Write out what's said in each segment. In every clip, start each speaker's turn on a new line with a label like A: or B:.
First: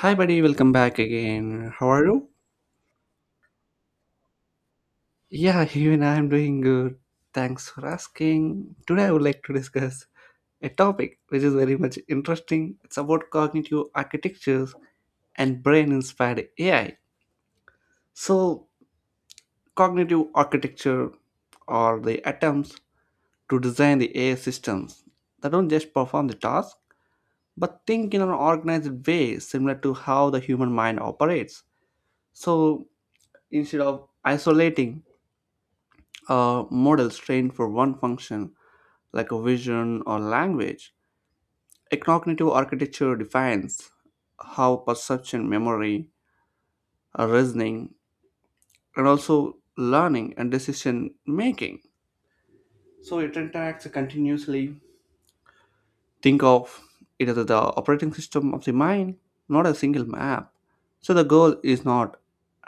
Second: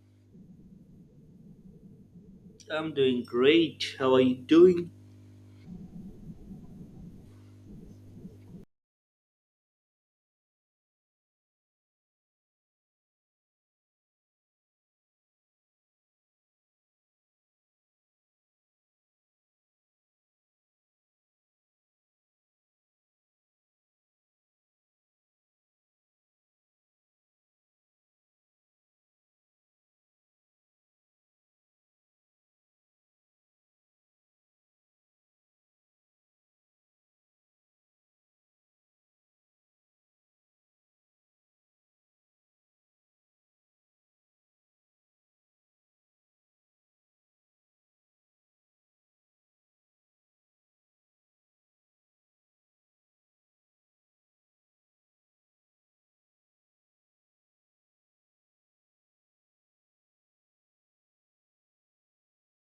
A: Hi, buddy. Welcome back again. How are you?
B: I'm doing great. How are you doing?
A: Yeah, even I am doing good. Thanks for asking. Today, I would like to discuss a topic which is very much interesting. It's about cognitive architectures and brain inspired AI. So, cognitive architecture are the attempts to design the AI systems that don't just perform the task but think in an organized way similar to how the human mind operates. So, instead of isolating models trained for one function, like a vision or language. A cognitive architecture defines how perception, memory, reasoning, and also learning and decision making. So it interacts continuously. Think of it as the operating system of the mind, not a single map. So the goal is not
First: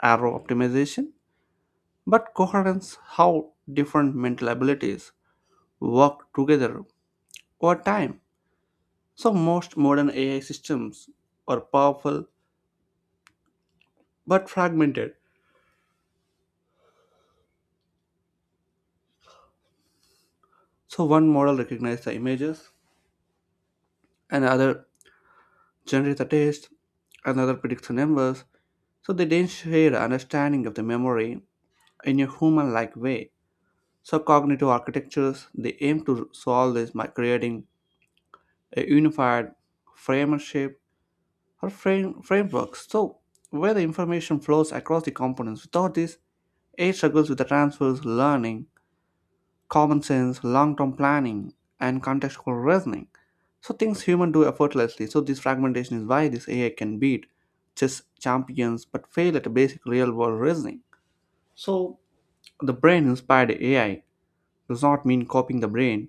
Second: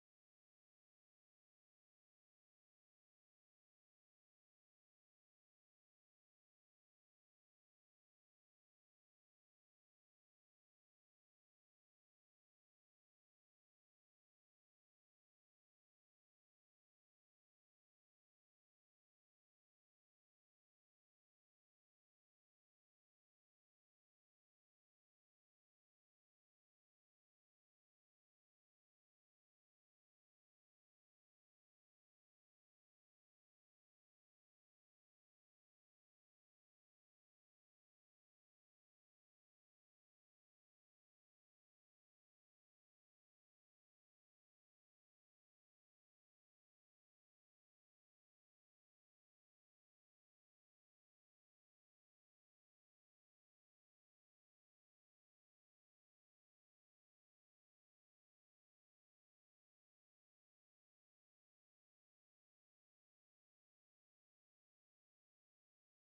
A: arrow optimization, but coherence how different mental abilities work together over time. So most modern AI systems are powerful but fragmented. So one model recognizes the images, another generates the text, another predicts the numbers. So they don't share the understanding of the memory in a human-like way. So cognitive architectures they aim to solve this by creating a unified framework or frameworks. So where the information flows across the components. Without this, AI struggles with the transfers, learning, common sense, long term planning, and contextual reasoning. So, things humans do effortlessly. So, this fragmentation is why this AI can beat chess champions but fail at basic real world reasoning. So, the brain inspired AI does not mean copying the brain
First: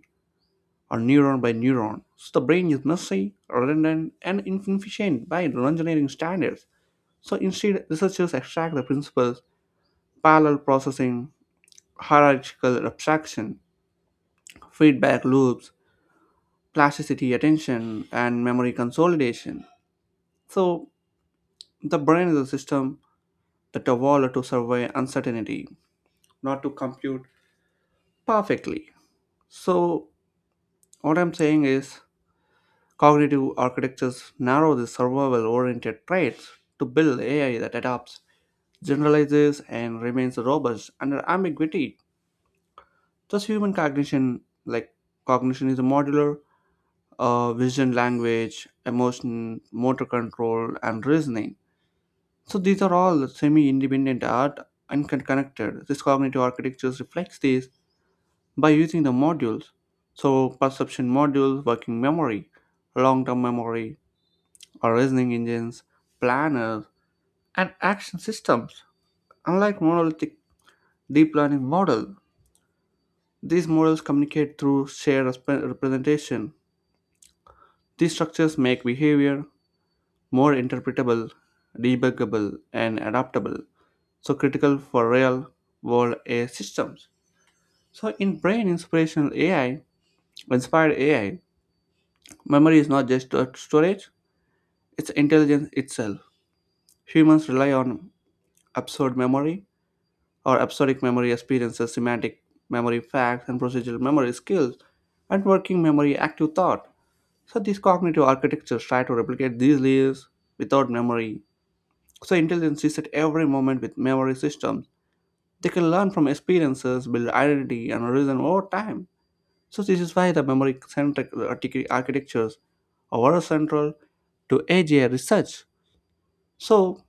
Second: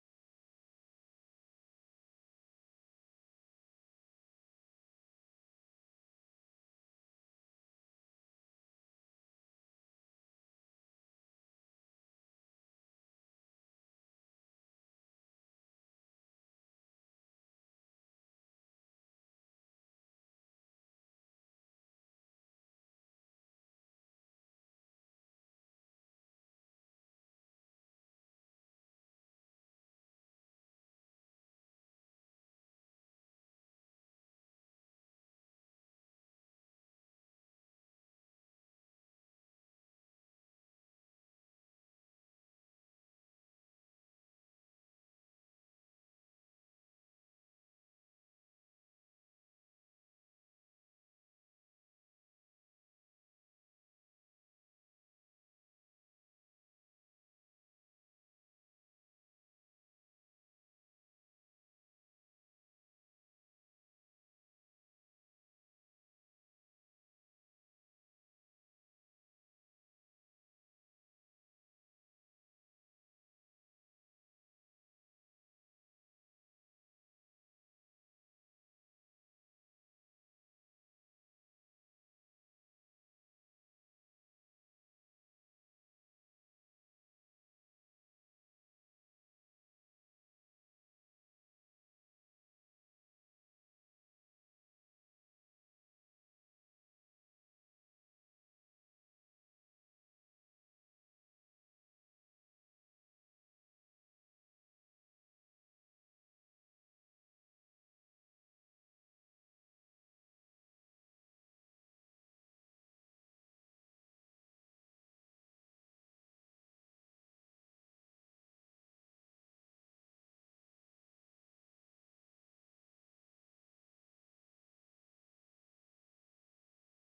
A: or neuron by neuron. So, the brain is messy, redundant, and inefficient by engineering standards. So, instead, researchers extract the principles parallel processing, hierarchical abstraction, feedback loops, plasticity, attention, and memory consolidation. So, the brain is a system that evolved to survey uncertainty, not to compute perfectly. So, what I'm saying is, cognitive architectures narrow the survival oriented traits to build AI that adapts, generalizes, and remains robust under ambiguity. Thus, human cognition, like cognition, is a modular vision, language, emotion, motor control, and reasoning. So these are all semi-independent art and connected. This cognitive architecture reflects this by using the modules. So perception modules, working memory, long-term memory, or reasoning engines, planners, and action systems. Unlike monolithic deep learning model, these models communicate through shared representation. These structures make behavior more interpretable, debuggable, and adaptable. So critical for real world AI systems. So in brain inspired AI, memory is not just a storage, it's intelligence itself. Humans rely on absurd memory or absurdic memory experiences, semantic memory facts and procedural memory skills, and working memory active thought. So these cognitive architectures try to replicate these layers without memory. So intelligence is at every moment with memory systems. They can learn from experiences, build identity and reason over time. So this is why the memory-centric architectures are central to AGI research. So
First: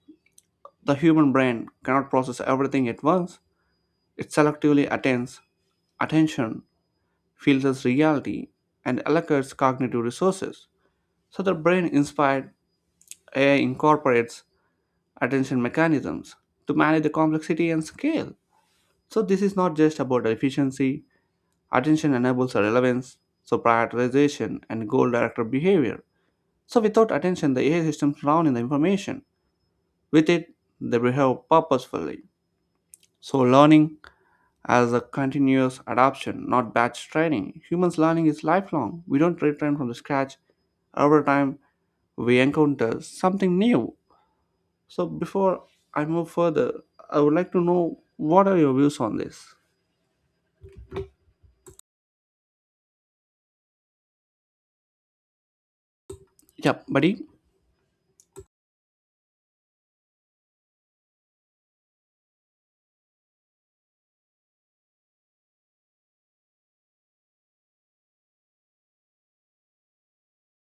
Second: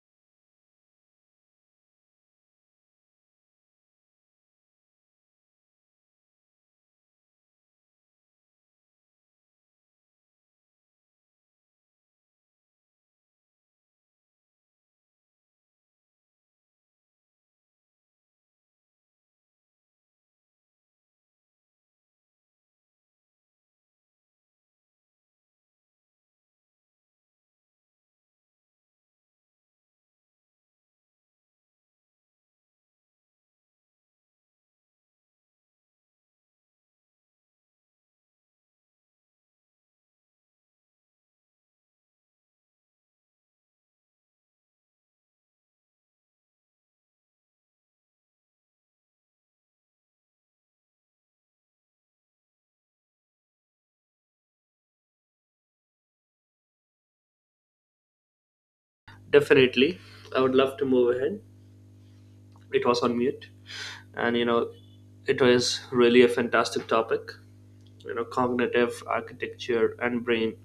A: the human brain cannot process everything at once. It selectively attains attention, filters reality, and allocates cognitive resources. So the brain-inspired AI incorporates attention mechanisms to manage the complexity and scale. So this is not just about efficiency. Attention enables relevance, so prioritization, and goal-directed behavior. So without attention, the AI systems drown in the information. With it, they behave purposefully. So learning as a continuous adaptation, not batch training. Humans learning is lifelong. We don't retrain from the scratch. Every time we encounter something new. So before I move further, I would like to know what are your views on this? Yep, buddy.
B: Definitely. I would love to move ahead. It was on mute. And you know, it was really a fantastic topic. Cognitive architecture and brain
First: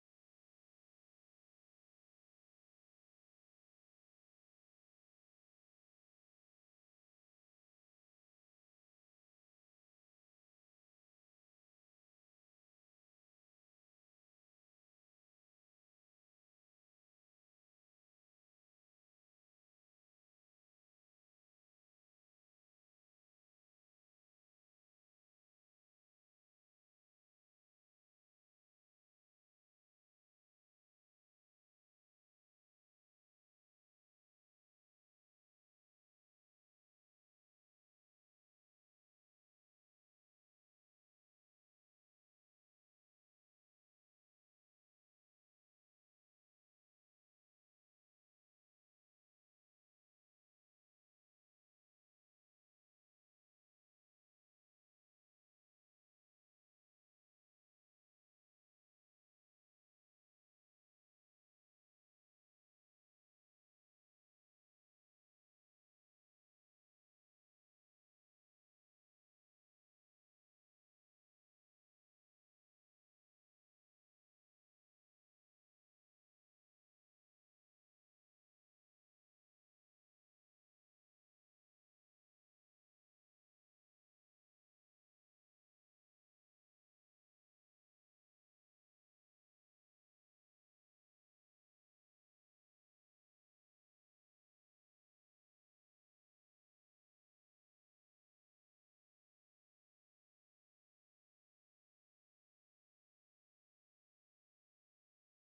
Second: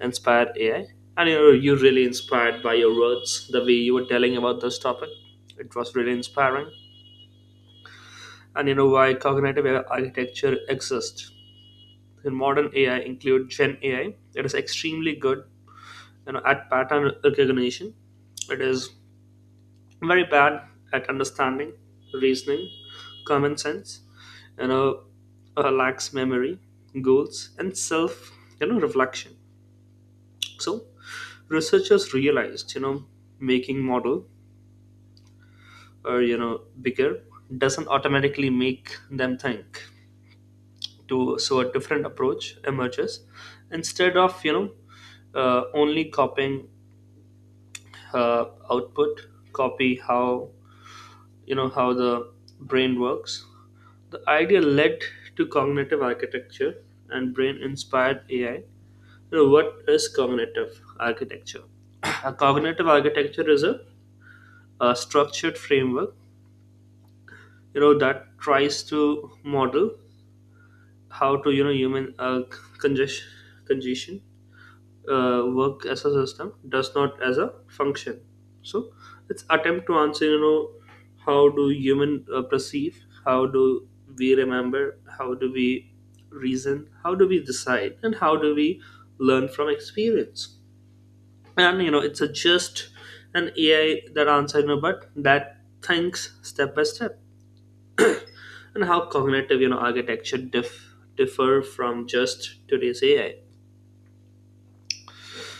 B: inspired AI. You really inspired by your words, the way you were telling about this topic. It was really inspiring. And you know why cognitive AI architecture exists. In modern AI include Gen AI. It is extremely good at pattern recognition. It is very bad at understanding reasoning, common sense you know uh, lacks memory, goals, and self reflection. So researchers realized, making model or bigger doesn't automatically make them think to. So a different approach emerges, instead of only copying uh, output, copy how you know how the brain works. The idea led to cognitive architecture and brain inspired AI. So what is cognitive architecture? A cognitive architecture is a structured framework, that tries to model how to, you know, human uh, congestion, congestion work as a system, does not as a function. So it's attempt to answer how do human perceive, how do we remember, how do we reason, how do we decide, and how do we learn from experience. And it's a just an AI that answer, but that thinks step by step. And how cognitive architecture differ from just today's AI.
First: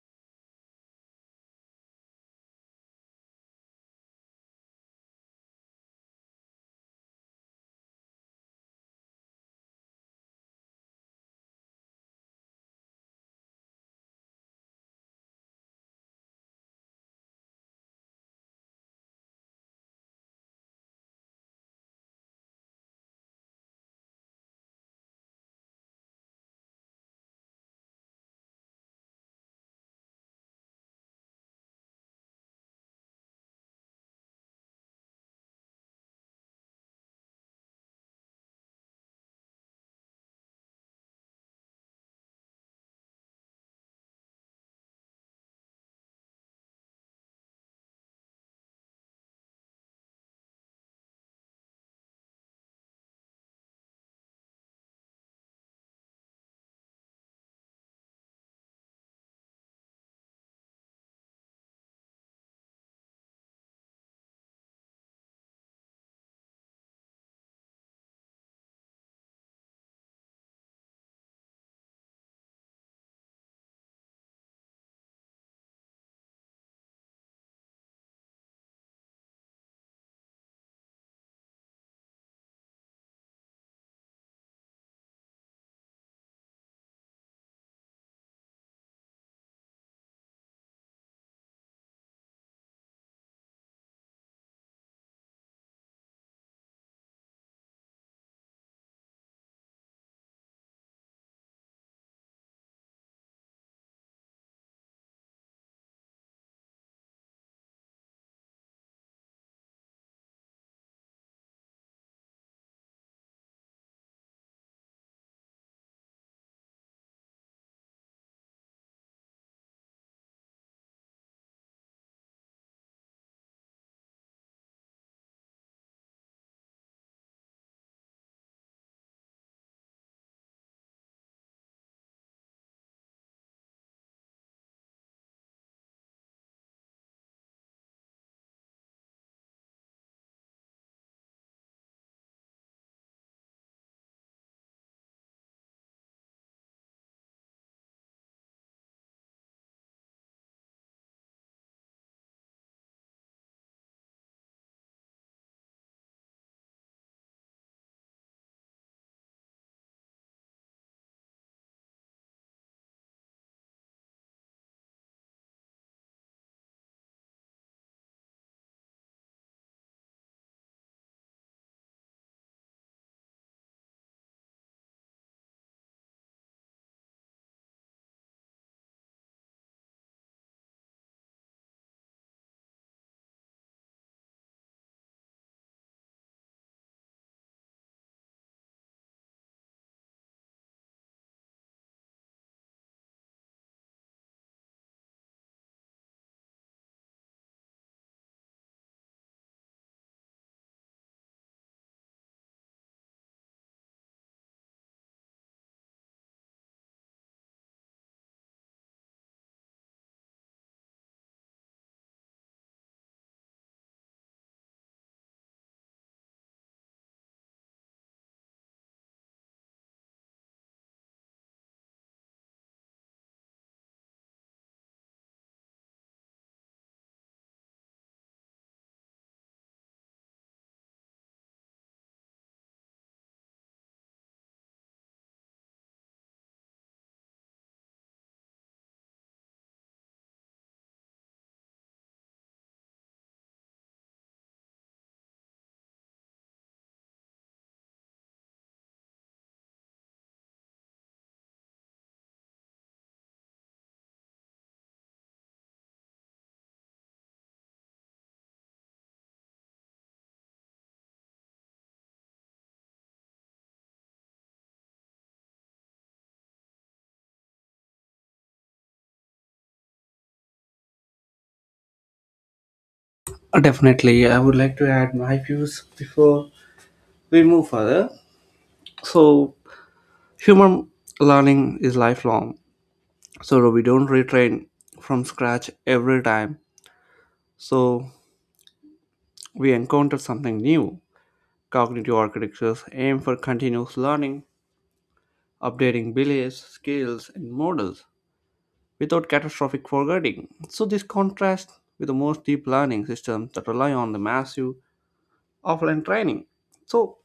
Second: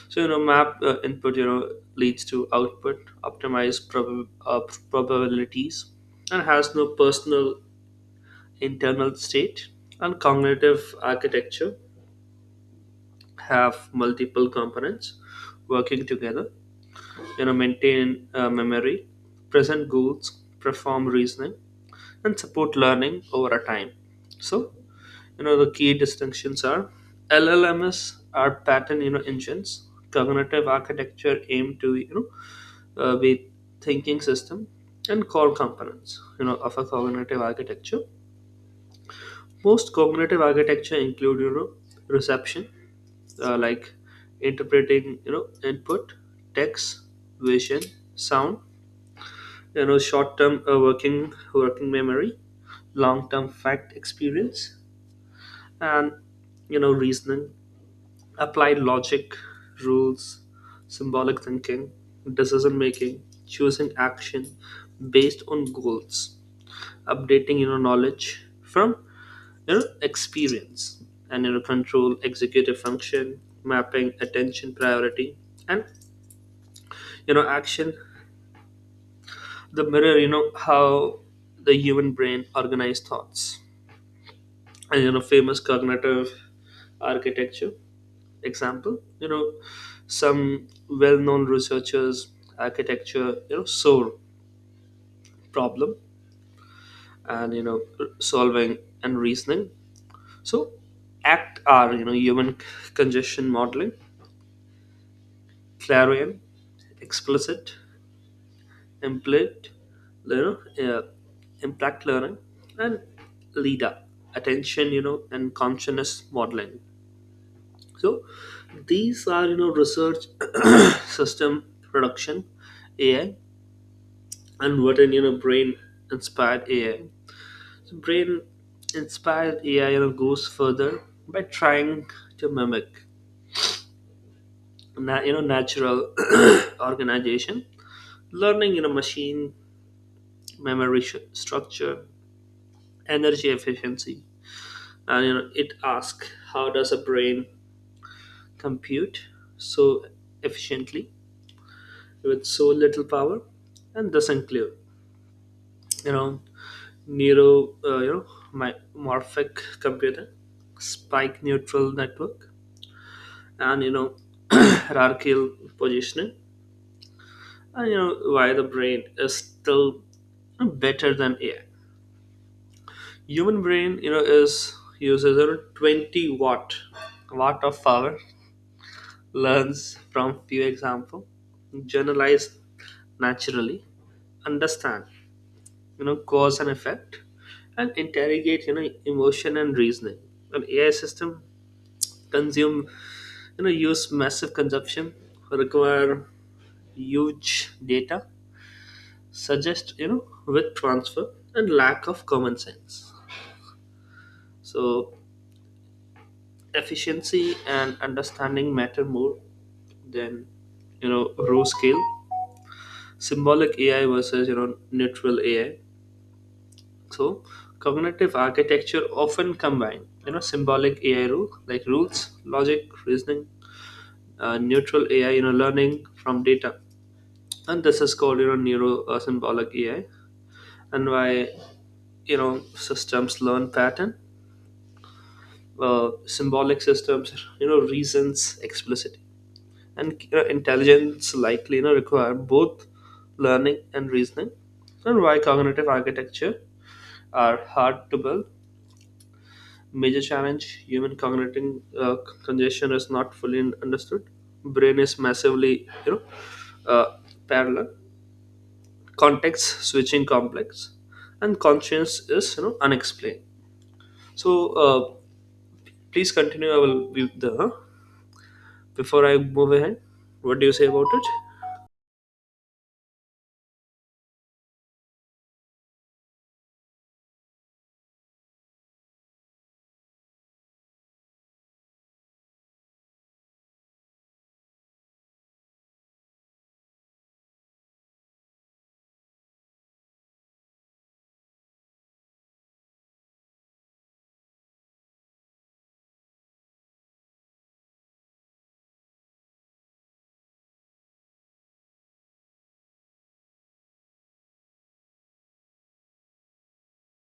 B: So map input leads to output, optimized probabilities, and has no personal internal state. And cognitive architecture have multiple components working together. Maintain memory, present goals, perform reasoning, and support learning over a time. So the key distinctions are LLMs are pattern engines. Cognitive architecture aim to with thinking system, and core components of a cognitive architecture. Most cognitive architecture include reception, like interpreting input, text, vision, sound, short term, working memory, long term fact experience, and reasoning, applied logic, rules, symbolic thinking, decision making, choosing action based on goals, updating knowledge from experience, and control executive function mapping attention priority, and action, the mirror how the human brain organize thoughts, and famous cognitive architecture example, some well-known researchers architecture, soar problem and solving and reasoning. So, ACT are human congestion modeling, clarion, explicit, implicit, you know, uh, impact learning, and LIDA, attention, and consciousness modeling. So, these are research system production AI. And what in brain inspired AI. So brain inspired AI goes further by trying to mimic natural organization, learning machine, memory structure, energy efficiency, and it asks how does a brain compute so efficiently with so little power, and thus include you know neuro my morphic computer, spike neutral network, and hierarchical positioning, and why the brain is still better than AI. Human brain is uses around 20 watt of power, learns from few example, generalize naturally, understand cause and effect, and interrogate emotion and reasoning. An AI system consume use massive consumption, require huge data, suggest with transfer, and lack of common sense. So efficiency and understanding matter more than raw scale. Symbolic AI versus neutral AI. So cognitive architecture often combine symbolic AI rule like rules logic reasoning, neutral AI learning from data, and this is called neuro symbolic AI. And why systems learn pattern, symbolic systems reasons explicitly, and intelligence likely require both learning and reasoning. And why cognitive architecture are hard to build. Major challenge: human cognitive congestion is not fully understood. Brain is massively, parallel. Context switching complex, and conscience is unexplained. So please continue. I will be the before I move ahead. What do you say about it?
A: Definitely, I would like to add my views before we move further. So, human learning is lifelong. So we don't retrain from scratch every time so we encounter something new. Cognitive architectures aim for continuous learning, updating beliefs, skills, and models without catastrophic forgetting. So this contrasts with the most deep learning systems that rely on the massive offline training. So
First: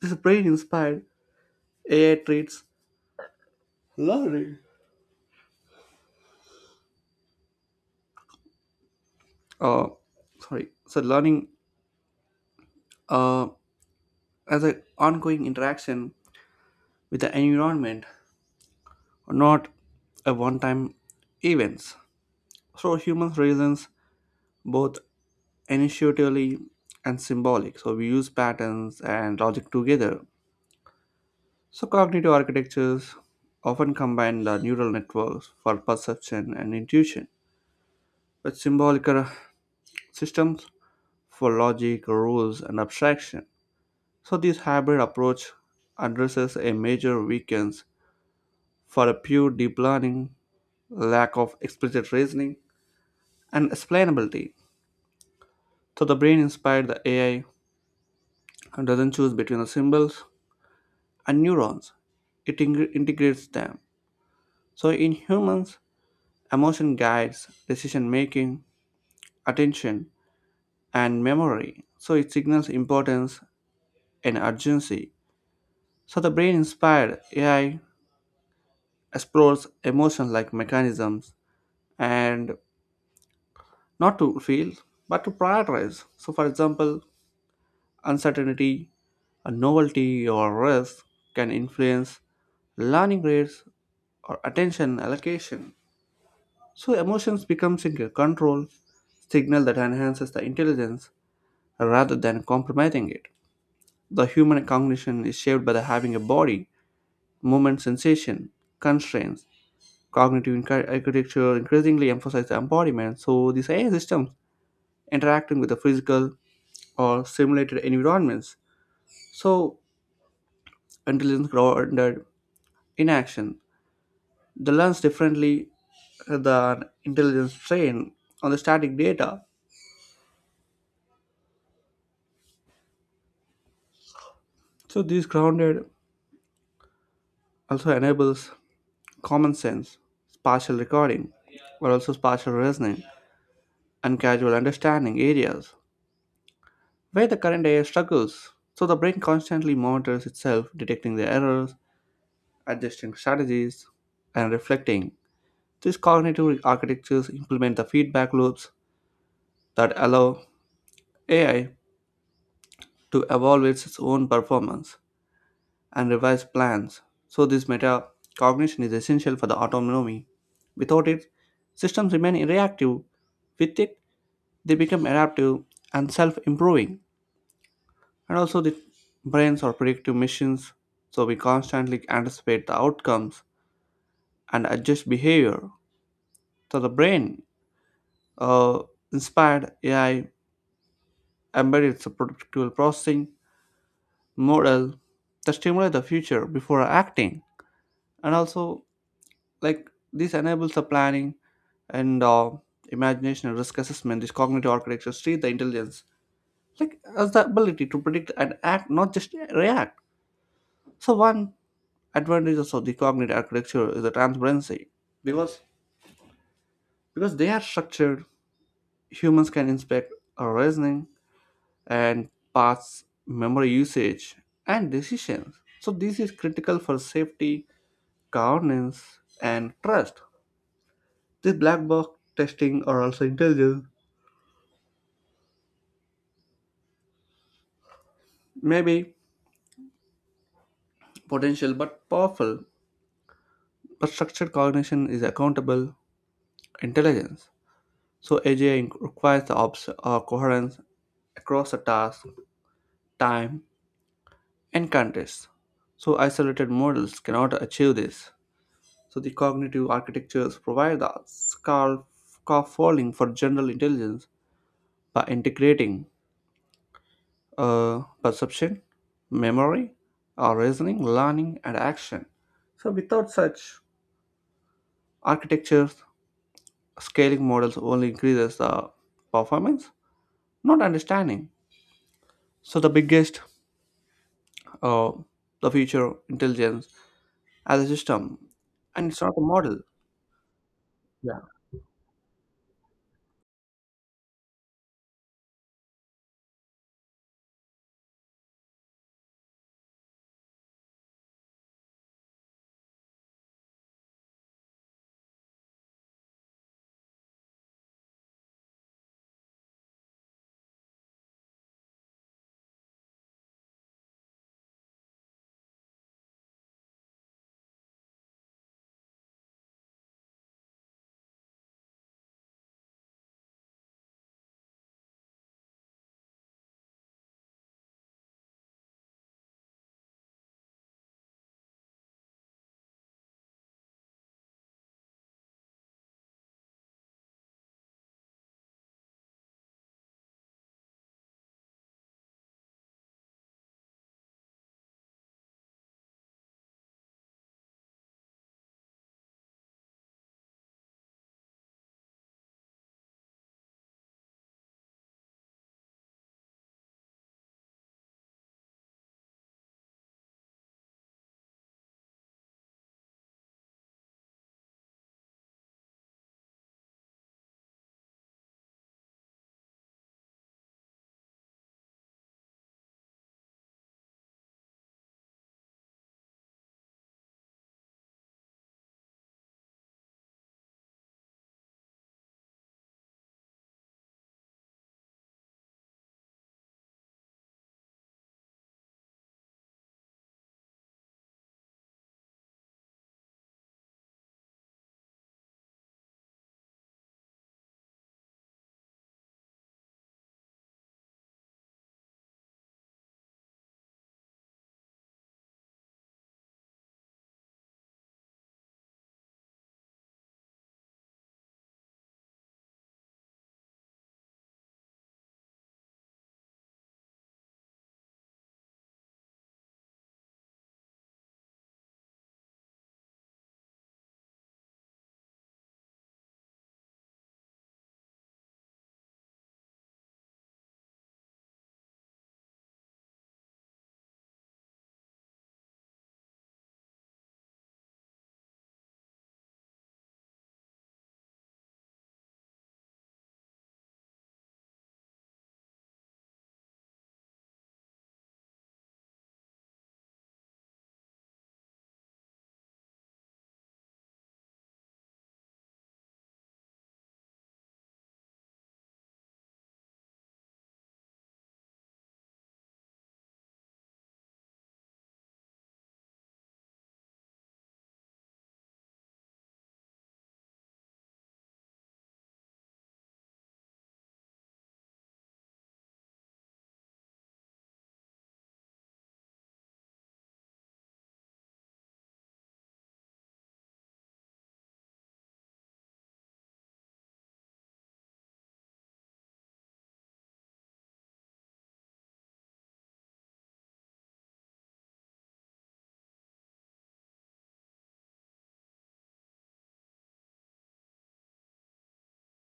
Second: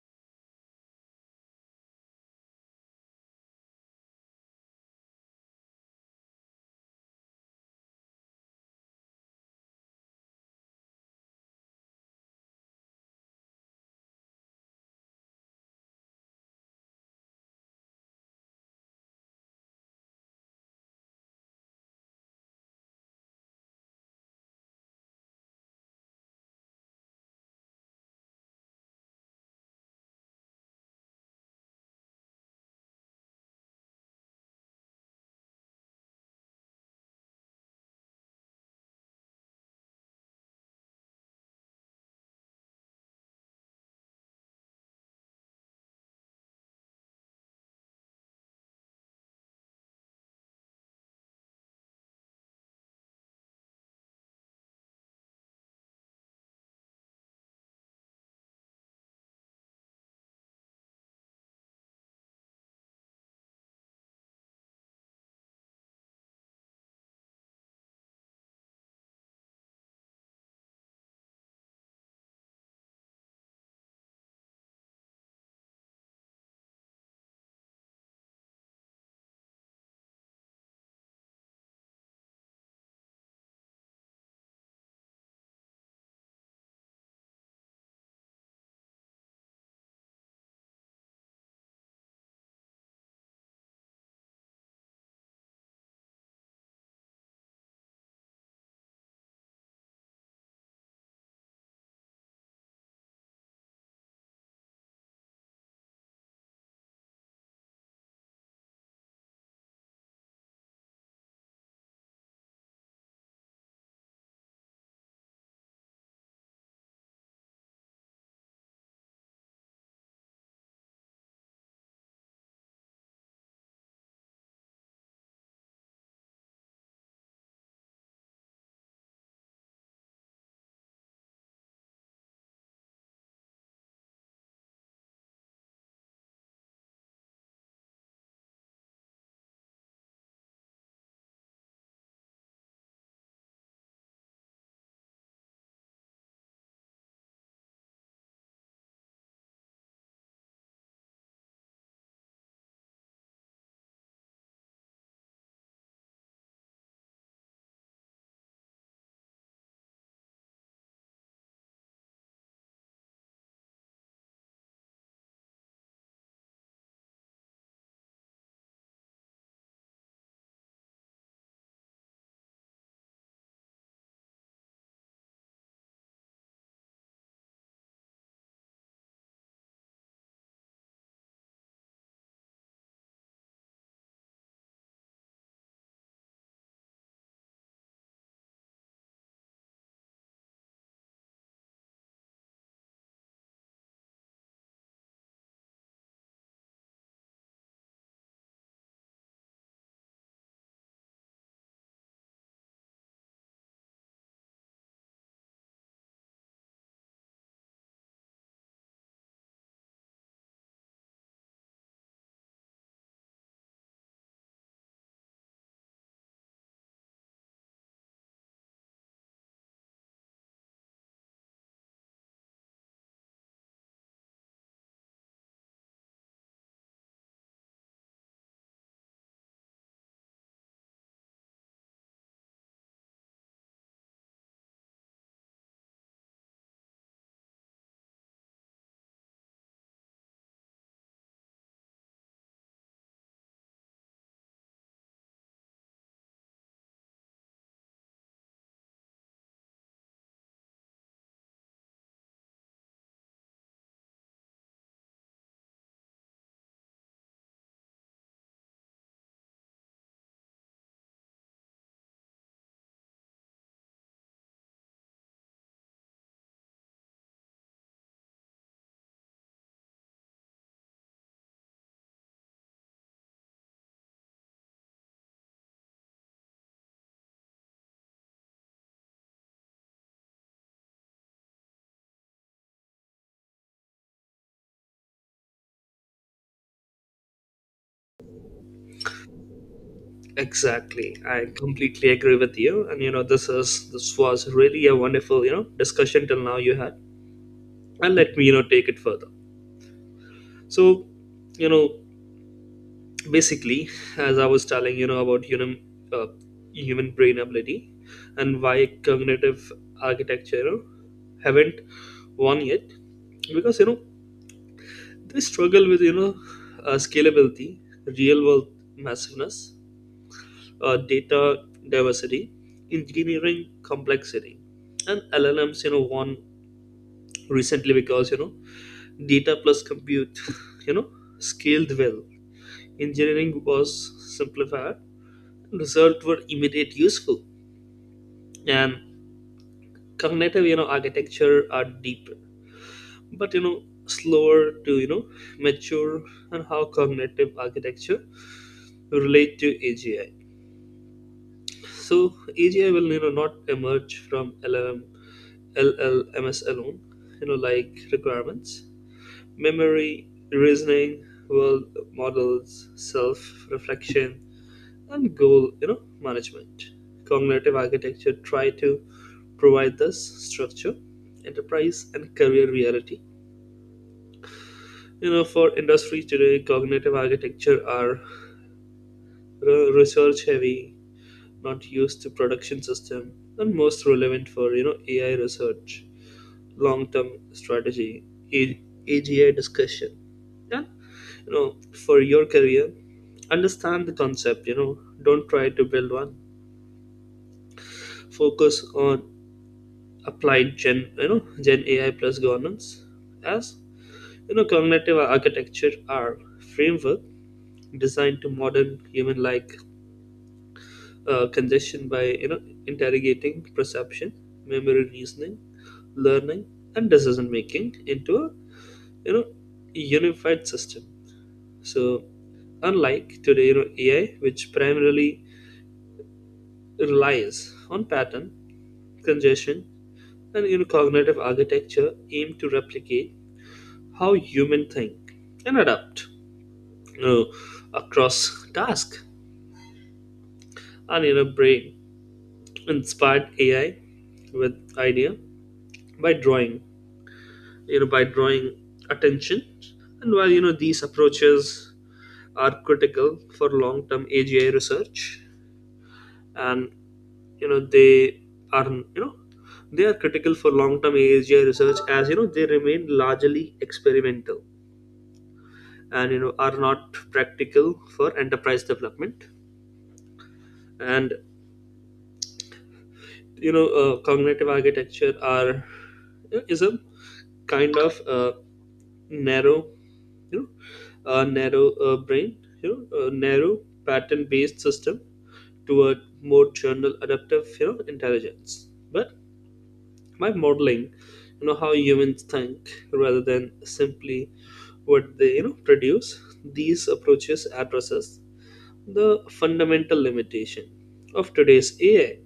A: this brain inspired AI treats learning uh, sorry so learning uh, as an ongoing interaction with the environment, not a one time events. So humans reasons both initiatively and symbolic. So we use patterns and logic together. So cognitive architectures often combine the neural networks for perception and intuition with symbolic systems for logic, rules, and abstraction. So this hybrid approach addresses a major weakness for a pure deep learning, lack of explicit reasoning, and explainability. So the brain inspired the AI doesn't choose between the symbols and neurons, it integrates them. So in humans, emotion guides decision making, attention, and memory. So it signals importance and urgency. So the brain inspired AI explores emotion like mechanisms and not to feel but to prioritize. So, for example, uncertainty, a novelty, or risk can influence learning rates or attention allocation. So emotions becomes a control signal that enhances the intelligence rather than compromising it. The human cognition is shaped by the having a body, movement, sensation, constraints. Cognitive architecture increasingly emphasizes embodiment, so these AI systems interacting with the physical or simulated environments. So intelligence grounded in action. The learns differently than intelligence trained on the static data. So these grounded also enables common sense, spatial recording, but also spatial reasoning and casual understanding areas where the current AI struggles. So the brain constantly monitors itself, detecting the errors, adjusting strategies, and reflecting. These cognitive architectures implement the feedback loops that allow AI to evolve its own performance and revise plans. So, this metacognition is essential for the autonomy. Without it, systems remain reactive. With it, they become adaptive and self improving. And also, the brains are predictive machines, so we constantly anticipate the outcomes and adjust behavior. So, the brain uh, inspired AI embedded its predictable processing model that stimulate the future before acting. And also, like this enables the planning and imagination and risk assessment. This cognitive architecture treat the intelligence like as the ability to predict and act, not just react. So one advantage of the cognitive architecture is the transparency, because because they are structured. Humans can inspect our reasoning and paths, memory usage, and decisions. So this is critical for safety, governance, and trust. This black box testing are also intelligent. Maybe potential but powerful, but structured cognition is accountable intelligence. So AGI requires the coherence across the task, time, and context. So isolated models cannot achieve this. So the cognitive architectures provide the scaffolding for general intelligence by integrating perception, memory, or reasoning, learning, and action. So without such architectures, scaling models only increases the performance, not understanding. So the biggest, uh, the future intelligence as a system, and it's not a model.
B: Exactly.
A: Yeah.
B: I completely agree with you. And this was really a wonderful, discussion till now you had. And let me, take it further. So, you know, basically, as I was telling, about uh, human brain ability, and why cognitive architecture haven't won yet, because they struggle with scalability, real world massiveness, data diversity, engineering complexity, and LLMs. Won recently because data plus compute, you know, scaled well. Engineering was simplified. Results were immediate, useful, and cognitive, architecture are deeper, but slower to mature. And how cognitive architecture relate to AGI. So AGI will not emerge from LLMS alone, like requirements, memory, reasoning, world models, self-reflection, and goal management. Cognitive architecture try to provide this structure, enterprise, and career reality. For industry today, cognitive architecture are research heavy, not used to production system, and most relevant for AI research, long term strategy, AGI discussion. And you know for your career, understand the concept. Don't try to build one. Focus on applied Gen you know Gen AI plus governance, as cognitive architecture are framework designed to modern human like congestion by interrogating perception, memory reasoning, learning, and decision making into a you know unified system. So unlike today AI, which primarily relies on pattern congestion, and cognitive architecture aimed to replicate how human think and adapt, you know, across task, and brain inspired AI with idea by drawing by drawing attention. And while these approaches are critical for long-term AGI research, and you know they are you know they are critical for long-term AGI research, as they remain largely experimental, and are not practical for enterprise development. And cognitive architecture are is a kind of narrow you know, a narrow brain, you know, a narrow pattern-based system, to a more general adaptive, intelligence. But by modeling, how humans think rather than simply what they, produce, these approaches addresses the fundamental limitation of today's AI.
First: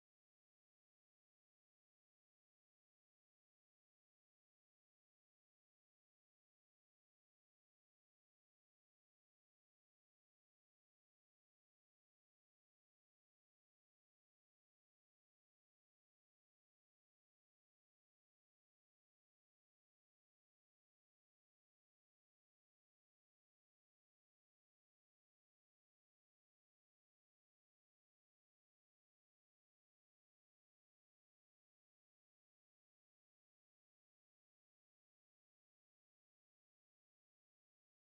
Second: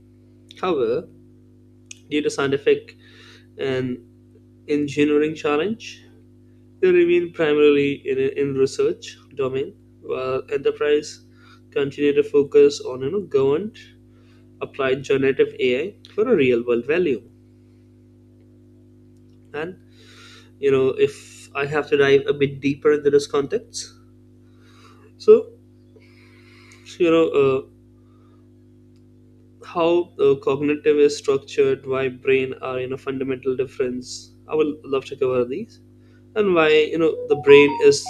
B: However, due to scientific and engineering challenge, they remain primarily in research domain, while enterprise continue to focus on governed applied generative AI for a real world value. And if I have to dive a bit deeper into this context, so you know uh, how cognitive is structured, why brain are fundamental difference. I would love to cover these, and why the brain is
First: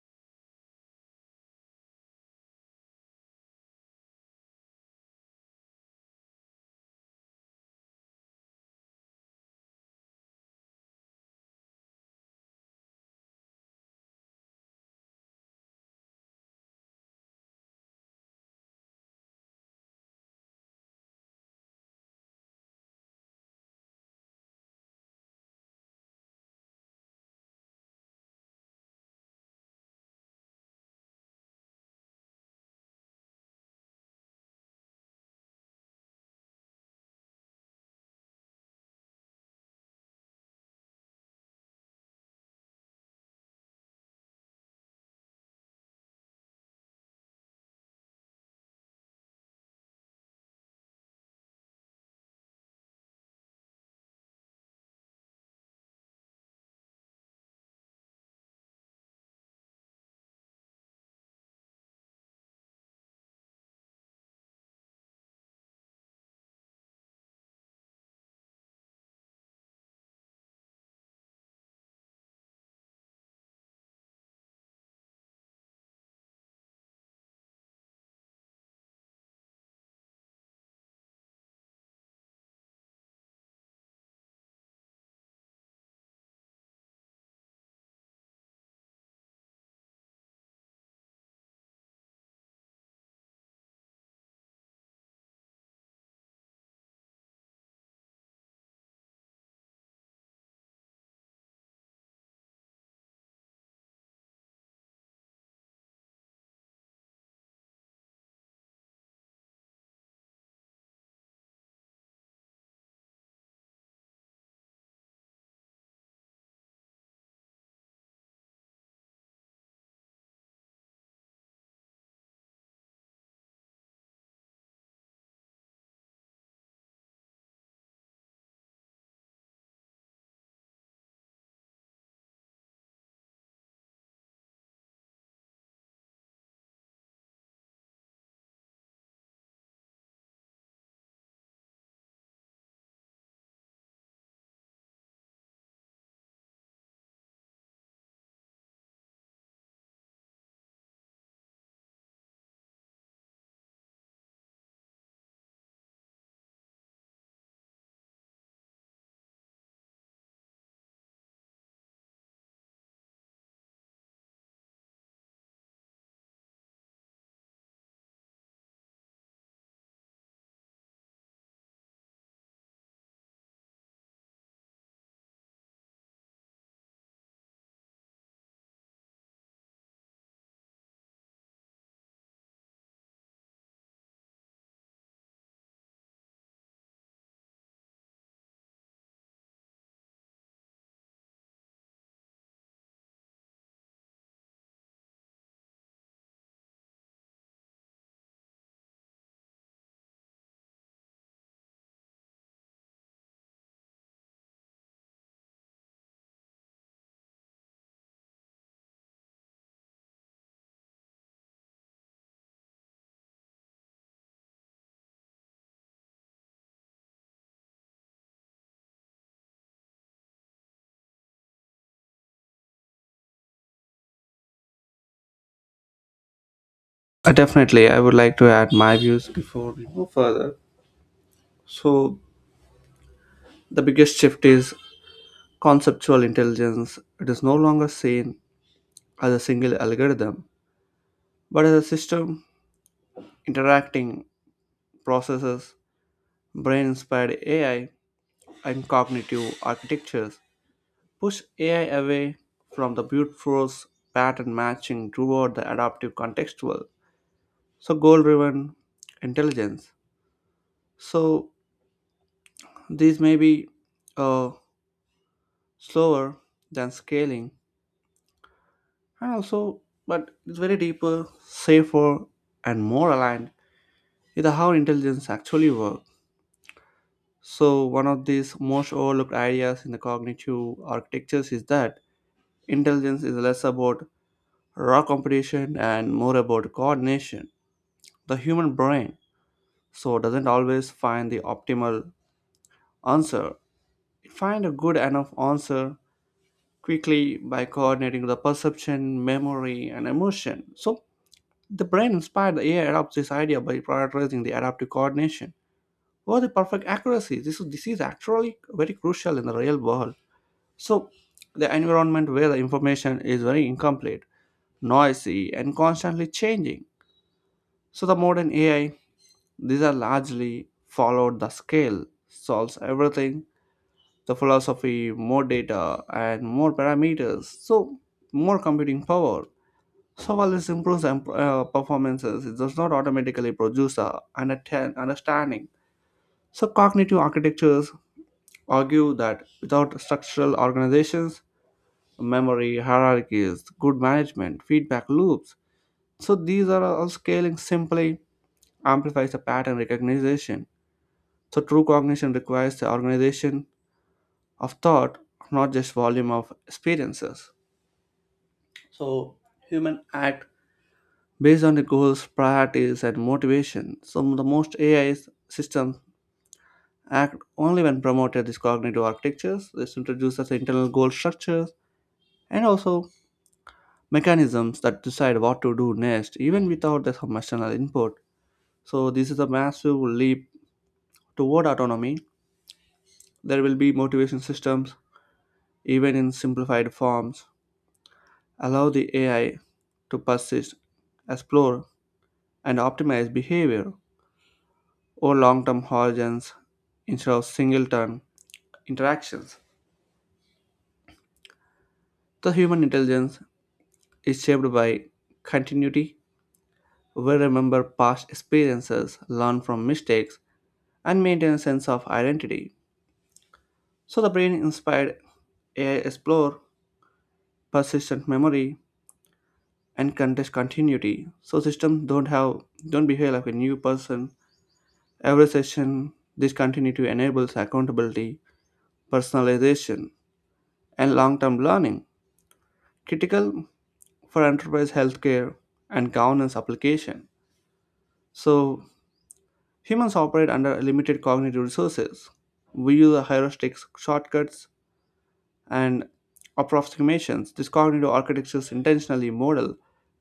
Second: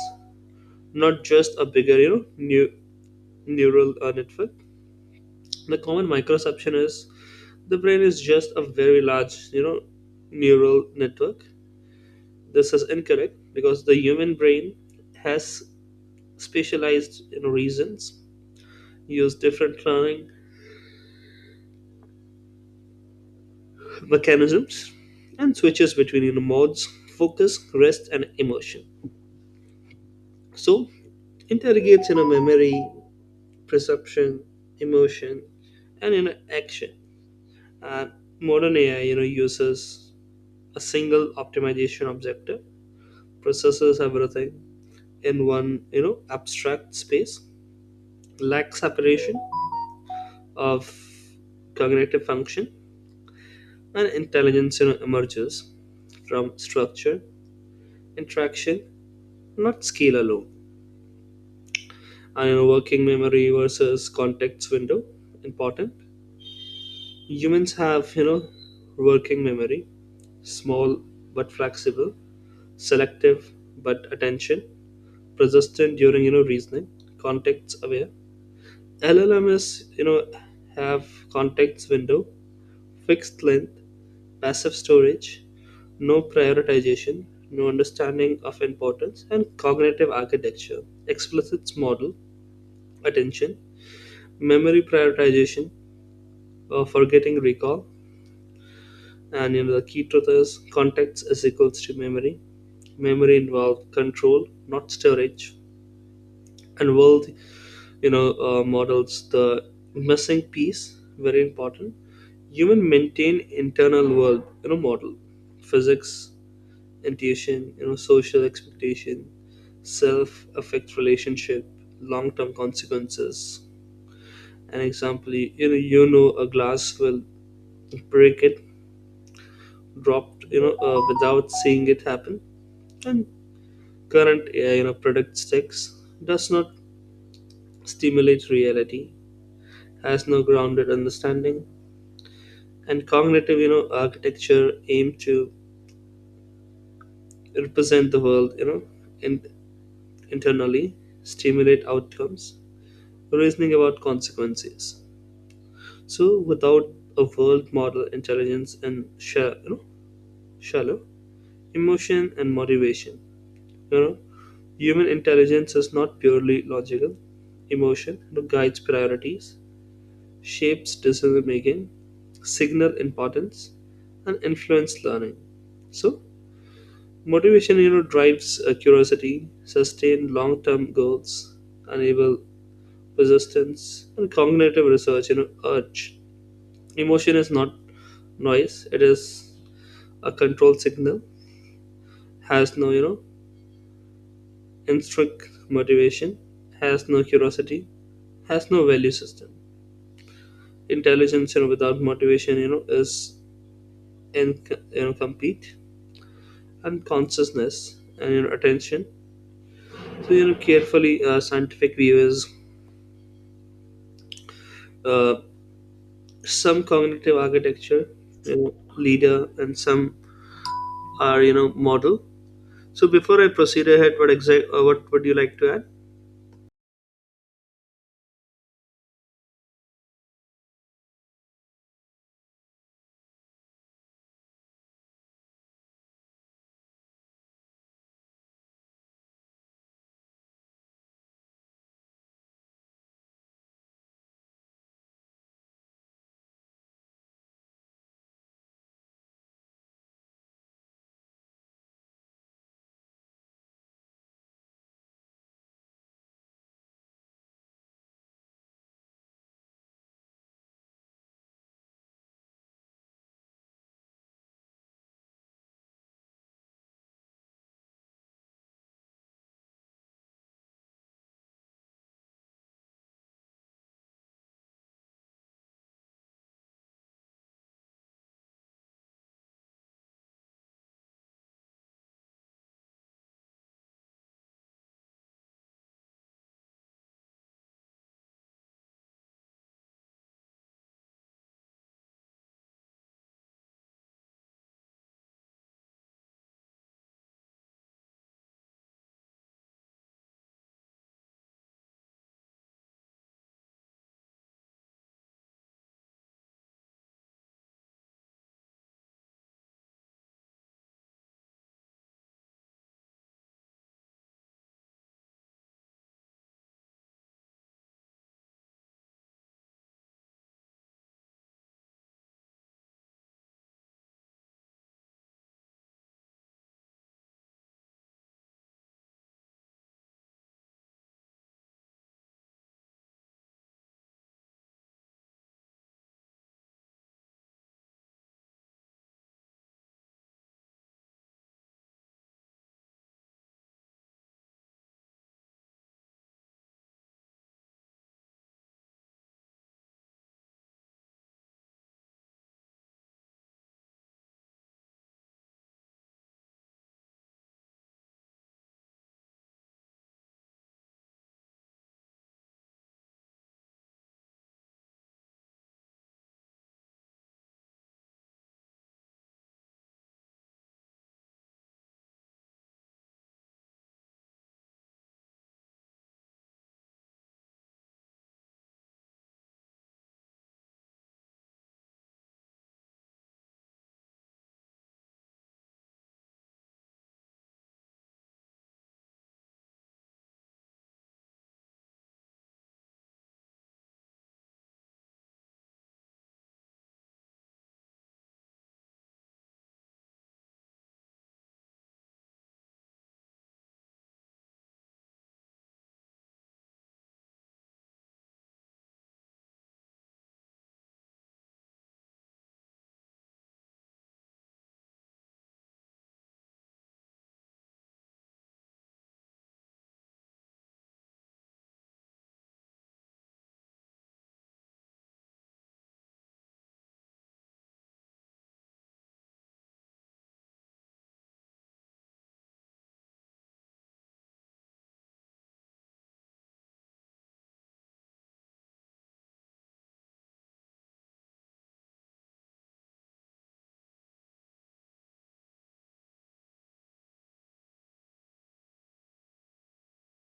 B: not just a bigger you know new neural network. The common microception is the brain is just a very large neural network. This is incorrect because the human brain has specialized reasons, use different learning mechanisms, and switches between modes, focus, rest, and emotion. So interrogates memory, perception, emotion, and action. And modern AI uses a single optimization objective, processes everything in one abstract space, lack separation of cognitive function, and intelligence emerges from structure interaction, not scale alone. And working memory versus context window important. Humans have working memory, small but flexible, selective but attention persistent during reasoning, context aware. LLM is have context window, fixed length, passive storage, no prioritization, no understanding of importance, and cognitive architecture, explicit model, attention, memory prioritization, forgetting recall, and the key truth is context is equals to memory. Memory involved control, not storage. And world models the missing piece, very important. Human maintain internal world model, physics intuition, social expectation, self-affect relationship, long-term consequences. An example, a glass will break it, dropped, without seeing it happen. And current, product sticks does not stimulate reality, has no grounded understanding, and cognitive, architecture aim to represent the world, in, internally, stimulate outcomes, reasoning about consequences. So, without a world model, intelligence and shallow emotion and motivation, you know, human intelligence is not purely logical. Emotion guides priorities, shapes decision making, signal importance, and influence learning. So, motivation, drives curiosity, sustain long-term goals, enable persistence, and cognitive research, urge emotion is not noise; it is a control signal. Has no, intrinsic motivation. Has no curiosity. Has no value system. Intelligence, without motivation, is in complete, and consciousness and attention. So carefully scientific view is uh, some cognitive architecture, leader, and some are model. So before I proceed ahead, what would you like to add?
A: Definitely. I would like to add my views before we move further. So the biggest shift is conceptual intelligence. It is no longer seen as a single algorithm, but as a system interacting processes, brain-inspired AI, and cognitive architectures push AI away from the beautiful pattern matching toward the adaptive contextual, so goal driven intelligence. So these may be uh, slower than scaling, and also, but it's very deeper, safer, and more aligned with how intelligence actually works. So one of these most overlooked ideas in the cognitive architectures is that intelligence is less about raw competition and more about coordination. The human brain so doesn't always find the optimal answer. It finds a good enough answer quickly by coordinating the perception, memory, and emotion. So the brain inspired the AI adopts this idea by prioritizing the adaptive coordination over the perfect accuracy. This is actually very crucial in the real world. So the environment where the information is very incomplete, noisy, and constantly changing. So the modern AI these are largely followed the scale, solves everything, the philosophy, more data and more parameters, so more computing power. So while this improves performances, it does not automatically produce a understanding. So cognitive architectures argue that without structural organizations, memory, hierarchies, good management, feedback loops, so these are all scaling simply amplifies the pattern recognition. So true cognition requires the organization of thought, not just volume of experiences. So human act based on the goals, priorities, and motivation. Some of the most AI systems act only when promoted these cognitive architectures. This introduces internal goal structures and also mechanisms that decide what to do next, even without the some external input. So this is a massive leap toward autonomy. There will be motivation systems even in simplified forms allow the AI to persist, explore, and optimize behavior or long term horizons instead of single term interactions. The human intelligence is shaped by continuity. We remember past experiences, learn from mistakes, and maintain a sense of identity. So the brain inspired AI explore persistent memory and contest continuity. So systems don't behave like a new person every session. This continuity enables accountability, personalization, and long term learning, critical for enterprise healthcare and governance application. So, humans operate under limited cognitive resources. We use heuristic shortcuts and approximations. This cognitive architectures intentionally model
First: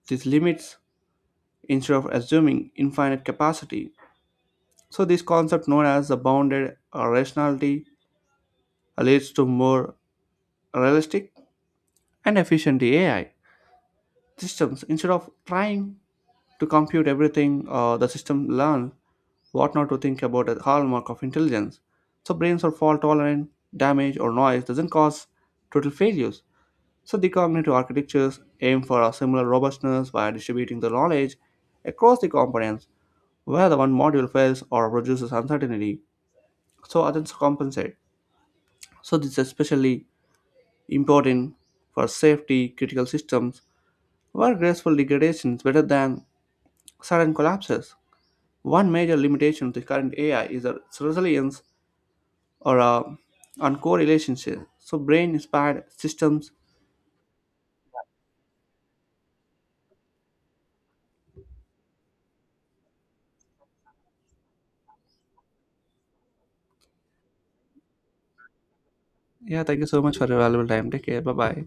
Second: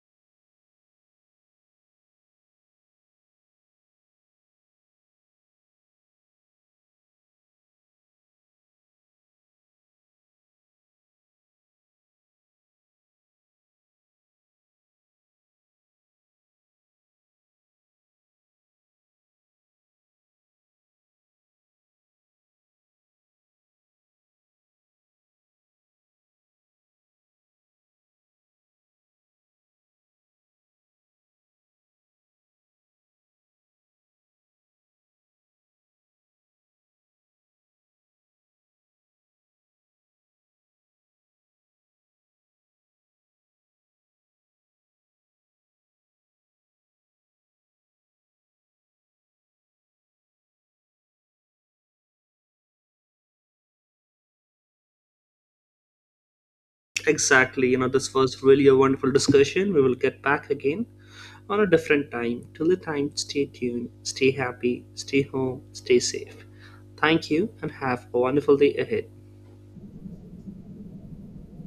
A: these limits instead of assuming infinite capacity. So, this concept known as the bounded rationality leads to more realistic and efficient AI systems. Instead of trying to compute everything, the system learns what not to think about as hallmark of intelligence. So brains are fault tolerant, damage or noise doesn't cause total failures. So the cognitive architectures aim for a similar robustness by distributing the knowledge across the components where the one module fails or produces uncertainty, so others compensate. So this is especially important for safety critical systems where graceful degradation is better than sudden collapses. One major limitation to current AI is its resilience or on core relationship. So brain inspired systems.
B: Exactly. This was really a wonderful discussion. We will get back again on a different time. Till the time, stay tuned, stay happy, stay home, stay safe. Thank you, and have a wonderful day ahead.
A: Yeah, thank you so much for your valuable time. Take care. Bye bye.